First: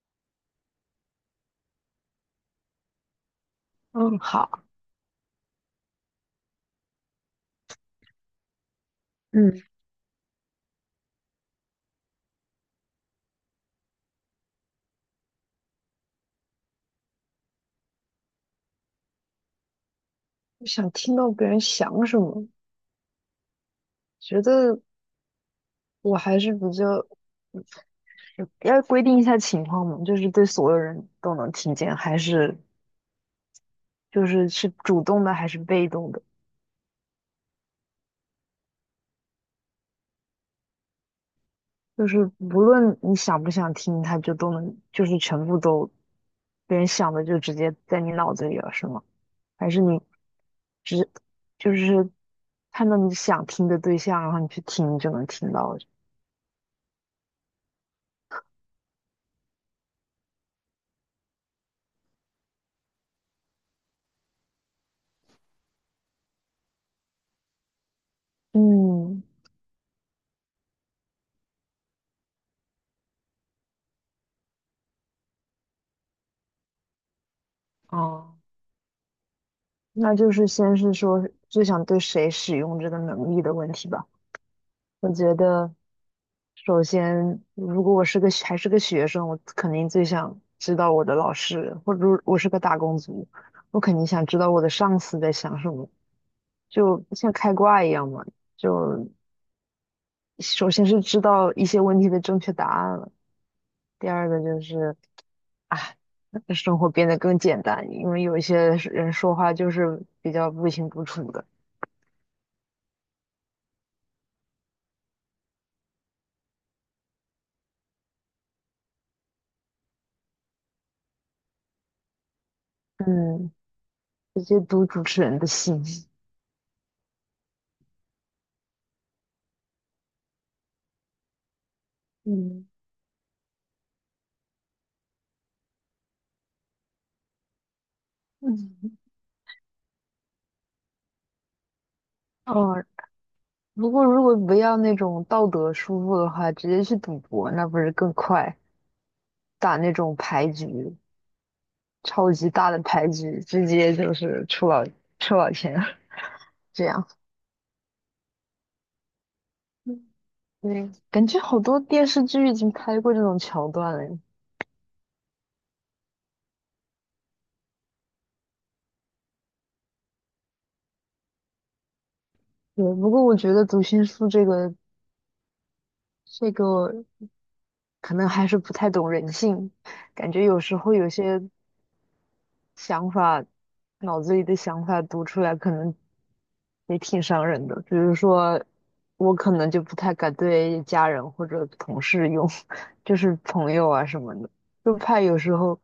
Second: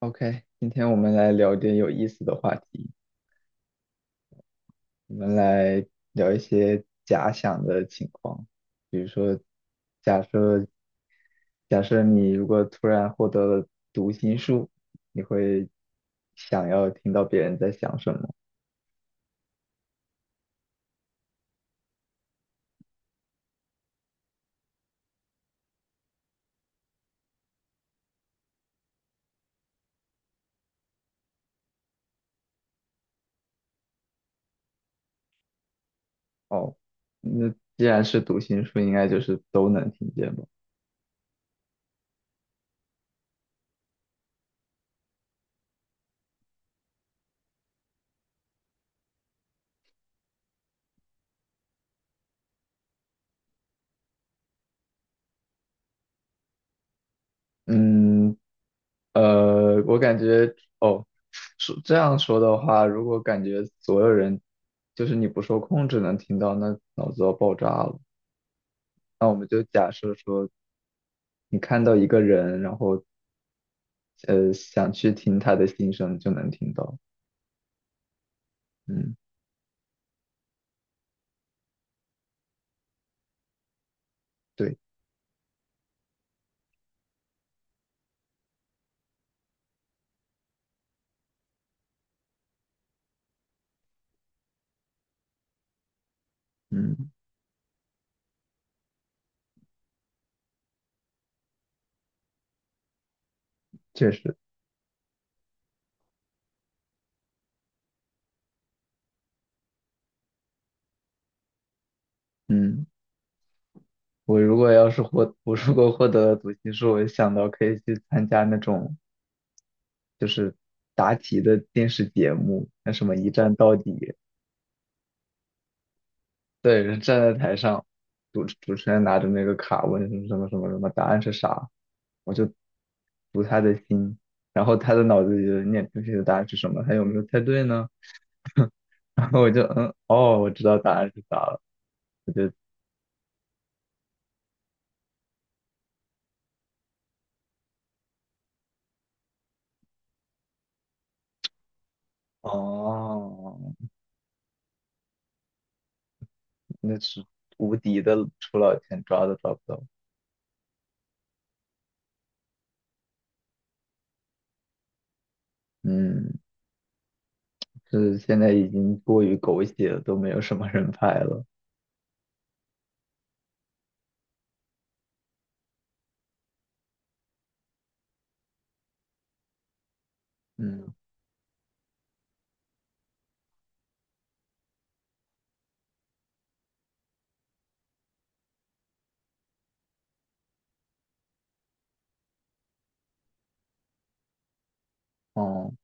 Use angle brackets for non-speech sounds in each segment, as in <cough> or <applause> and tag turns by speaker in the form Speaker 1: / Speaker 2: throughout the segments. Speaker 1: OK，今天我们来聊点有意思的话题，
Speaker 2: 嗯，好，
Speaker 1: 我们来聊一些假想的情况，比如说，
Speaker 2: 嗯，
Speaker 1: 假设假设你如果突然获得了读心术，你会想要听到别人在想什么？
Speaker 2: 我想听到别人想什么，觉得我还是比较要规定一下情况嘛，就是对所有人都能听见，还是就是是主动的还是被动的，
Speaker 1: 哦，那既然是读心术，应该就是都能听见吧？
Speaker 2: 就是无论你想不想听，他就都能，就是全部都别人想的就直接在你脑子里了，是吗？还是你只就是看到你想听的对象，然后你去听就能听到？
Speaker 1: 嗯，我感觉哦，说这样说的话，如果感觉所有人就是你不受控制能听到，那脑子要爆炸了。
Speaker 2: 嗯，
Speaker 1: 那我们就假设说，你看到一个人，然后想去听他的心声，就能听到。
Speaker 2: 哦。
Speaker 1: 嗯，
Speaker 2: 那就是先是说最想对谁使用这个能力的问题吧。
Speaker 1: 对，
Speaker 2: 我觉得，首先，如果我是个还是个学生，我肯定最想知道我的老师，或者说我是个打工族，我肯定想知道我的上司在想什么，就
Speaker 1: 嗯，
Speaker 2: 像开挂一样嘛。就首先是知道一些问题的正确答案了，第
Speaker 1: 确
Speaker 2: 二
Speaker 1: 实，
Speaker 2: 个就是啊，生活变得更简单，因为有一些人说话就是比较不清不楚的。
Speaker 1: 嗯，我如果获得了读心术，我想到可以去参加那种就是答题的电视节目，那什么一
Speaker 2: 嗯，
Speaker 1: 站到底。
Speaker 2: 直接读主持人的心。
Speaker 1: 对，人站在台上，主持人拿着那个卡问什么什么什么什么，答案是啥，我就
Speaker 2: 嗯
Speaker 1: 读他的心，然后他的脑子里就念出去的答案是什么，他有没有猜对呢？
Speaker 2: 嗯，
Speaker 1: <laughs> 然后我就嗯，哦，我知道答案是啥了，我就
Speaker 2: 哦，如果不要那种道德束缚的话，直接去赌博，那不是更快？打那种牌局，超级大的牌局，
Speaker 1: 哦，
Speaker 2: 直接就是出老千，<laughs> 这
Speaker 1: 那
Speaker 2: 样。
Speaker 1: 是无敌的出老千，抓都抓不到。
Speaker 2: 嗯对，感觉好多电视剧已经拍过这种桥段了。
Speaker 1: 嗯，是现在已经过于狗血了，都没有什么人拍了。
Speaker 2: 对，不过我觉得读心术这个这个可能还是不太懂人性，感觉有时
Speaker 1: 嗯，
Speaker 2: 候有些想法，脑子里的想法读出来，可能也挺伤人的。比如说，我可能就不太敢对家人或者同事用，<laughs> 就是朋友啊什么的，就怕有时
Speaker 1: 哦，
Speaker 2: 候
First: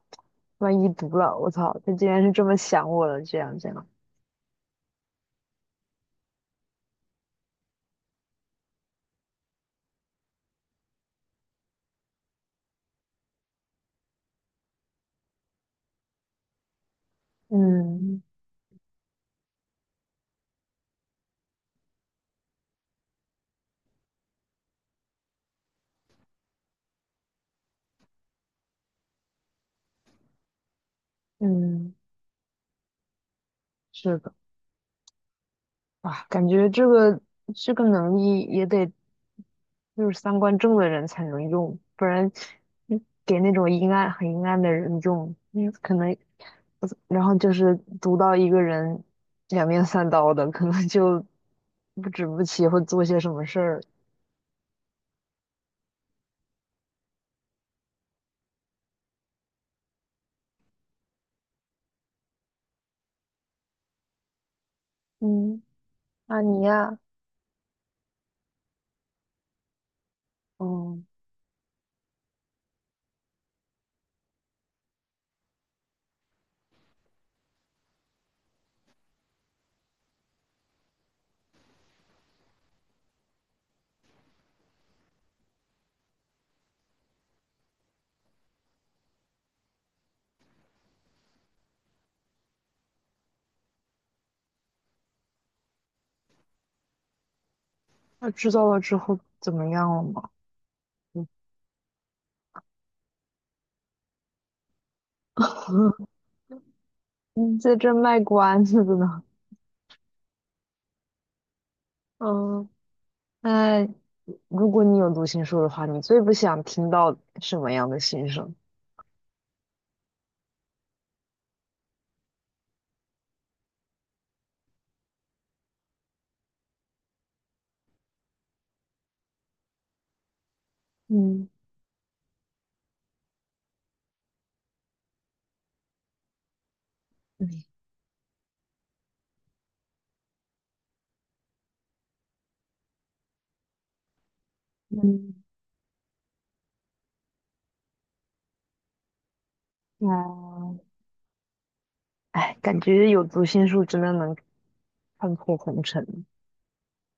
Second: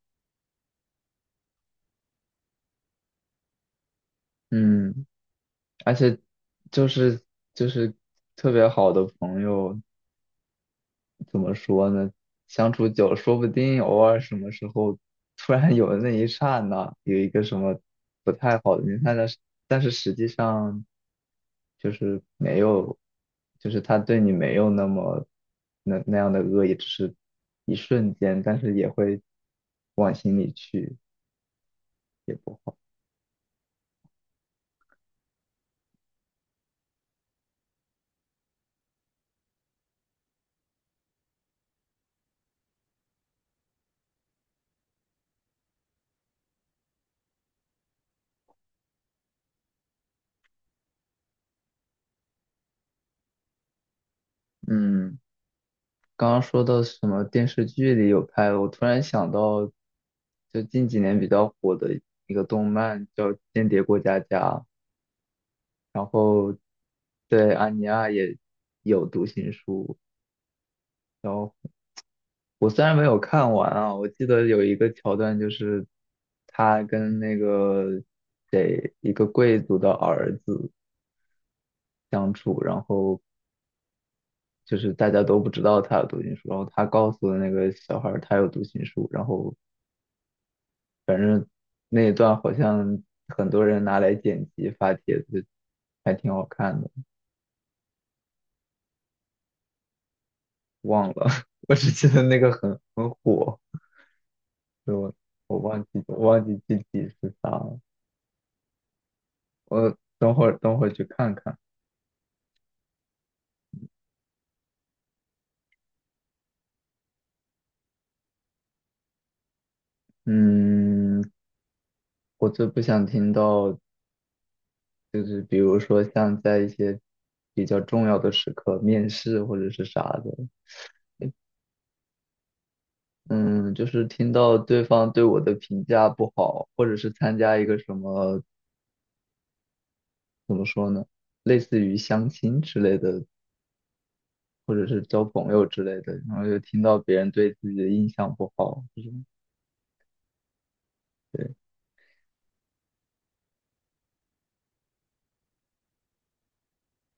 Speaker 2: 万一读了，我操，他竟然是这么想我了，这样这样。
Speaker 1: 嗯，而且就是就是特别好的朋友。怎么说呢？相处久了，说不定偶尔什么时候突然有那一刹那有一个什么
Speaker 2: 嗯
Speaker 1: 不太好的念头，但是实际上就是没有，就是他对你没有那么那样的恶意，只是一瞬间，但是也会往心里去，
Speaker 2: 嗯，
Speaker 1: 也不好。
Speaker 2: 是的，啊，感觉这个能力也得就是三观正的人才能用，不然嗯给那种阴暗的人用，嗯，可能。然后就是读到一个人两面三刀的，可能就不止不起会做些什么事儿。
Speaker 1: 嗯，刚刚说到什么电视剧里有拍的，我突然想到，就近几年比较火的一个动漫叫《间谍过家家》。
Speaker 2: 嗯，
Speaker 1: 然
Speaker 2: 那
Speaker 1: 后
Speaker 2: 你呀，
Speaker 1: 对安妮亚也有读心术，
Speaker 2: 嗯，
Speaker 1: 然后我虽然没有看完啊，我记得有一个桥段就是他跟那个谁一个贵族的儿子相处，然后就是大家都不知道他有读心术，然后他告诉那个小孩儿他有读心术，然后那一段好像很多人拿来剪辑发帖子，还挺好看的，
Speaker 2: 那知道了之后怎么样了吗？
Speaker 1: 忘了，
Speaker 2: 嗯
Speaker 1: <laughs> 我只记得那个很火。我我忘记
Speaker 2: <laughs>
Speaker 1: 我忘记具体是啥
Speaker 2: 你在
Speaker 1: 了，
Speaker 2: 这卖关子的呢。
Speaker 1: 我等会儿去看看。
Speaker 2: 嗯，那如果你有读心术的话，你最不想听到什么样的心声？
Speaker 1: 嗯，我最不想听到就是比如说像在一些比较重要的时刻，面试或者是啥的，
Speaker 2: 嗯
Speaker 1: 嗯，就是听到对方对我的评价不好，或者是参加
Speaker 2: 嗯
Speaker 1: 一个什么怎么说呢，类似于相亲之类的，或者是交
Speaker 2: 嗯，
Speaker 1: 朋友之类的，然后又听到别人对自己的印象不好，这种
Speaker 2: 啊，
Speaker 1: 对，
Speaker 2: 哎，感觉有读心术真的能看破红尘。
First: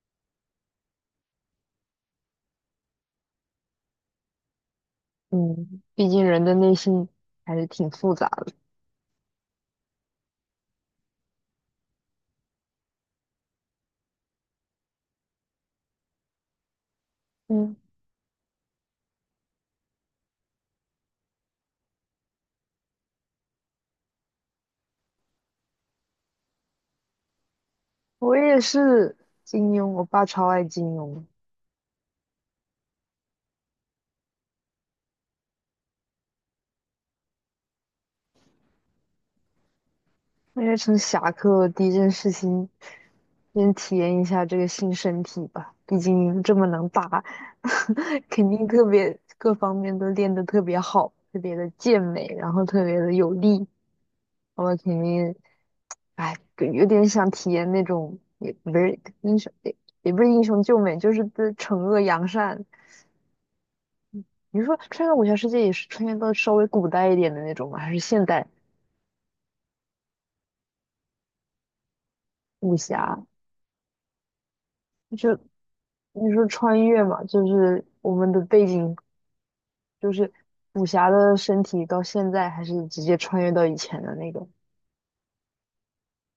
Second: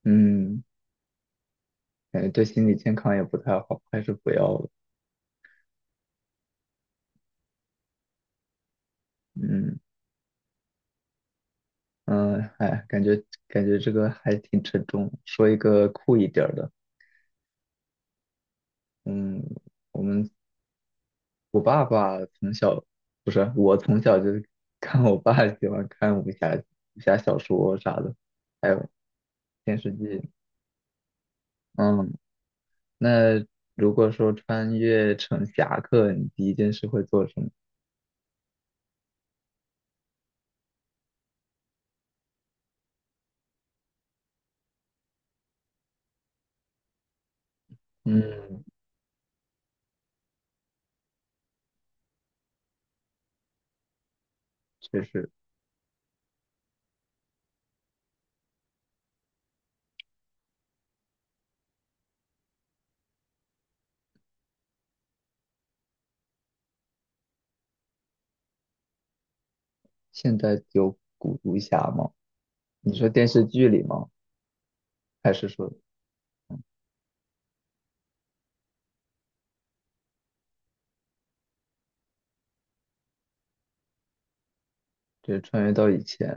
Speaker 1: 嗯。感觉对心理健康也不太好，还是不要了。
Speaker 2: 嗯，毕竟人的内心还是挺复杂的。
Speaker 1: 嗯嗯，哎，感觉这个还挺沉重。说一个酷一点儿的，
Speaker 2: 嗯，
Speaker 1: 嗯，我们我爸爸从小不是我从小就 <laughs> 看我爸喜欢看武侠小说啥的，
Speaker 2: 我也
Speaker 1: 还有
Speaker 2: 是金
Speaker 1: 电
Speaker 2: 庸，
Speaker 1: 视
Speaker 2: 我爸
Speaker 1: 剧。
Speaker 2: 超爱金庸，
Speaker 1: 嗯，那如果说穿越成侠客，你第一件事会做什么？
Speaker 2: 我也从侠客第一件事情，先体验一下这个新身体吧。毕竟这么能打，<laughs> 肯
Speaker 1: 嗯，
Speaker 2: 定特别各方面都练得特别好，特别的健美，然后特别的有力。我肯
Speaker 1: 确实，
Speaker 2: 定，哎，有点想体验那种，也不是英雄，也不是英雄救美，就是对惩恶扬善，你是说穿越武侠世界也是穿越到稍微古代一点的那种吗？还是现代
Speaker 1: 现在有古武侠吗？
Speaker 2: 武
Speaker 1: 你说
Speaker 2: 侠？
Speaker 1: 电视剧里吗？还
Speaker 2: 就
Speaker 1: 是说？
Speaker 2: 你说穿越嘛，就是我们的背景就是武侠的身体到现在，还是直接穿越到以前的那个
Speaker 1: 对，穿越到以前，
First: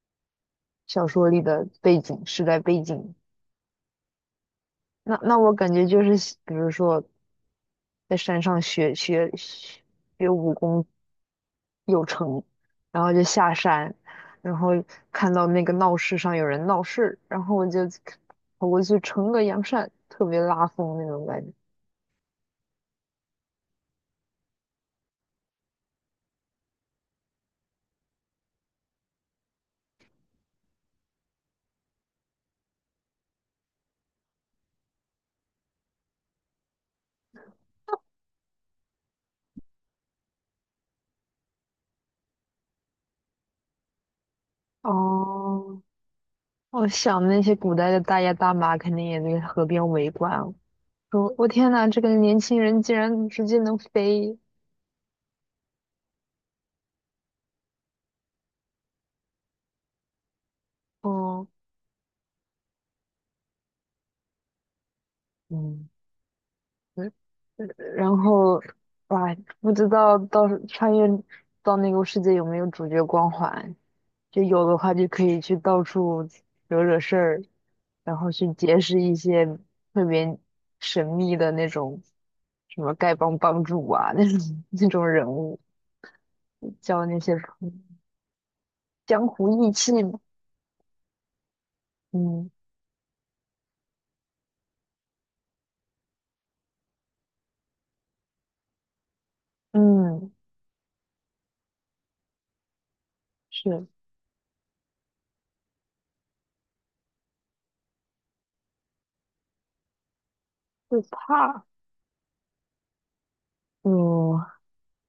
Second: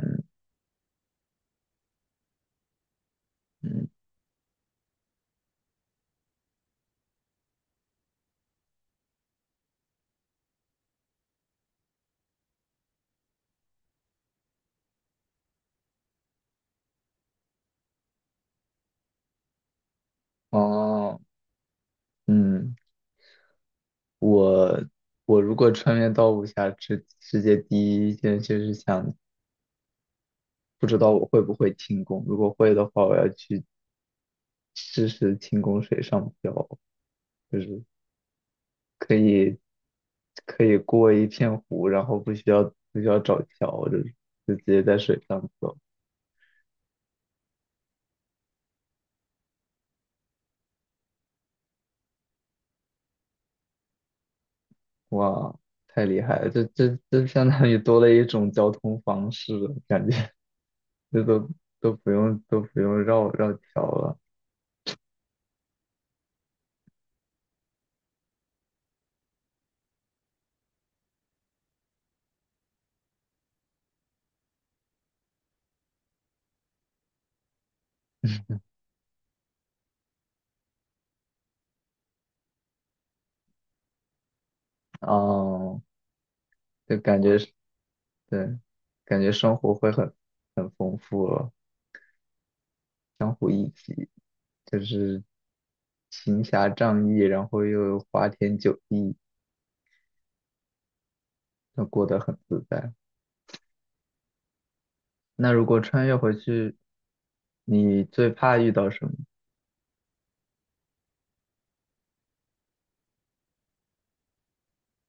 Speaker 2: 小说里的背景时代背景？
Speaker 1: 嗯，
Speaker 2: 那那我感觉就是，比如说在山上学武功有城，然后就下山，然后看到那个闹市上有人闹事，然后我就跑过去撑个阳伞，特别拉风那
Speaker 1: 哦，
Speaker 2: 种感觉。
Speaker 1: 嗯，我我如果穿越到武侠世界第一件事是想，不知道我会不会轻功，如果会的话，我要去试试轻功水上漂，就是可以可以过一片湖，然后不需要找桥，就是就直接在水上走，
Speaker 2: 哦，我想那些古代的大爷大妈肯定也在河边围观了，说我天呐，这个年轻人竟然直接能飞，
Speaker 1: 哇，太厉害了，这相当于多了一种交通方式了，感觉。这
Speaker 2: 哦，
Speaker 1: 都都不用都不用绕桥了。
Speaker 2: 嗯，嗯然后哇，不知道到时穿越到那个世界有没有主角光环。就有的话就可以去到处惹惹事儿，然后去结识一些特别神秘的那种什么丐帮帮主啊，<laughs> 那种人物，
Speaker 1: 哦，就
Speaker 2: 交那
Speaker 1: 感
Speaker 2: 些
Speaker 1: 觉是
Speaker 2: 朋友
Speaker 1: 对，感
Speaker 2: 江
Speaker 1: 觉生
Speaker 2: 湖义
Speaker 1: 活会
Speaker 2: 气
Speaker 1: 很
Speaker 2: 嘛。
Speaker 1: 很丰富了，
Speaker 2: 嗯
Speaker 1: 相互一体，就是行侠仗义，然后又花天酒地，
Speaker 2: 嗯，
Speaker 1: 那过得很自在。
Speaker 2: 是
Speaker 1: 那如果穿越回去，你最怕遇到什么？
Speaker 2: 会怕。嗯，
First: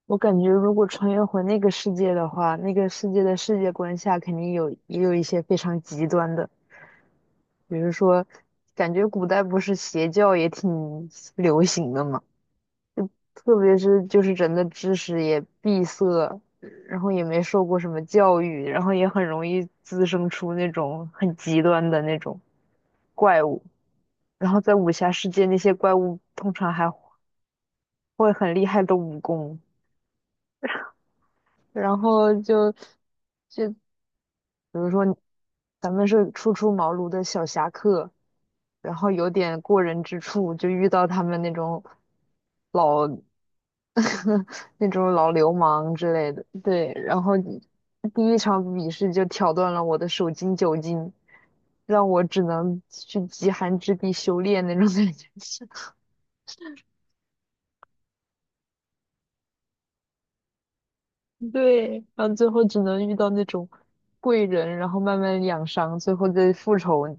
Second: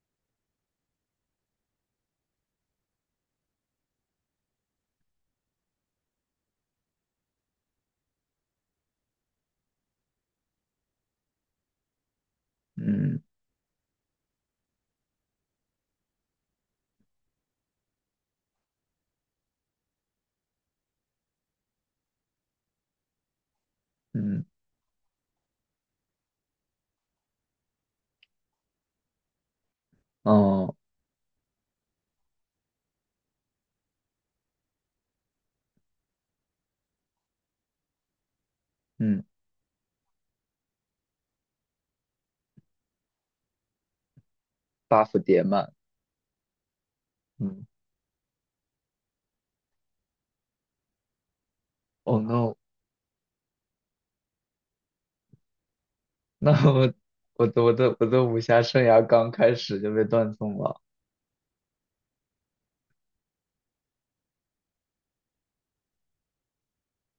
Speaker 2: 我感觉如果穿越回那个世界的话，那个世界的世界观下肯定有也有一些非常极端的，比如说，感觉古代不是邪教也挺流行的吗？
Speaker 1: 嗯
Speaker 2: 特别是就是人的知识也闭塞，然后也没受过什么教育，然后也很容易滋生出那种很极端的那种怪物。
Speaker 1: 嗯
Speaker 2: 然后在武侠世界，那些怪物通常还会很厉害的武功，
Speaker 1: 哦
Speaker 2: 然后就比如说咱们是初出茅庐的小侠客，然后
Speaker 1: 嗯
Speaker 2: 有点过人之处，就遇到他们那种。老。<laughs> 那
Speaker 1: ，buff
Speaker 2: 种老
Speaker 1: 叠
Speaker 2: 流
Speaker 1: 满，
Speaker 2: 氓之类的。对，然后
Speaker 1: 嗯
Speaker 2: 第一场比试就挑断了我的手筋脚筋，让
Speaker 1: 哦 h
Speaker 2: 我只
Speaker 1: no，
Speaker 2: 能去极寒之地修炼那种感觉。<laughs> 是，
Speaker 1: <laughs> 那我的武侠生涯刚开始就被断送了。
Speaker 2: 对，然后最后只能遇到那种贵人，然后慢慢养伤，最后再复仇。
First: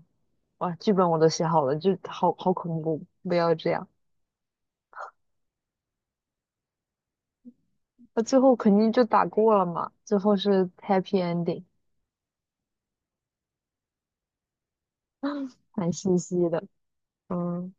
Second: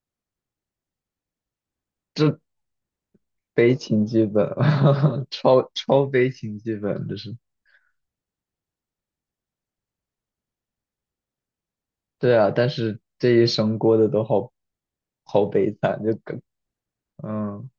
Speaker 2: 哇，剧本我都写好了，就好恐怖，不要这
Speaker 1: 悲
Speaker 2: 样。
Speaker 1: 情剧本，<laughs> 超悲情剧本，
Speaker 2: 那最后肯定就打过了嘛，最后是 happy ending，
Speaker 1: 对啊，但是这一生过得都好悲
Speaker 2: 蛮
Speaker 1: 惨，
Speaker 2: 欣喜的。
Speaker 1: 嗯。
Speaker 2: 嗯。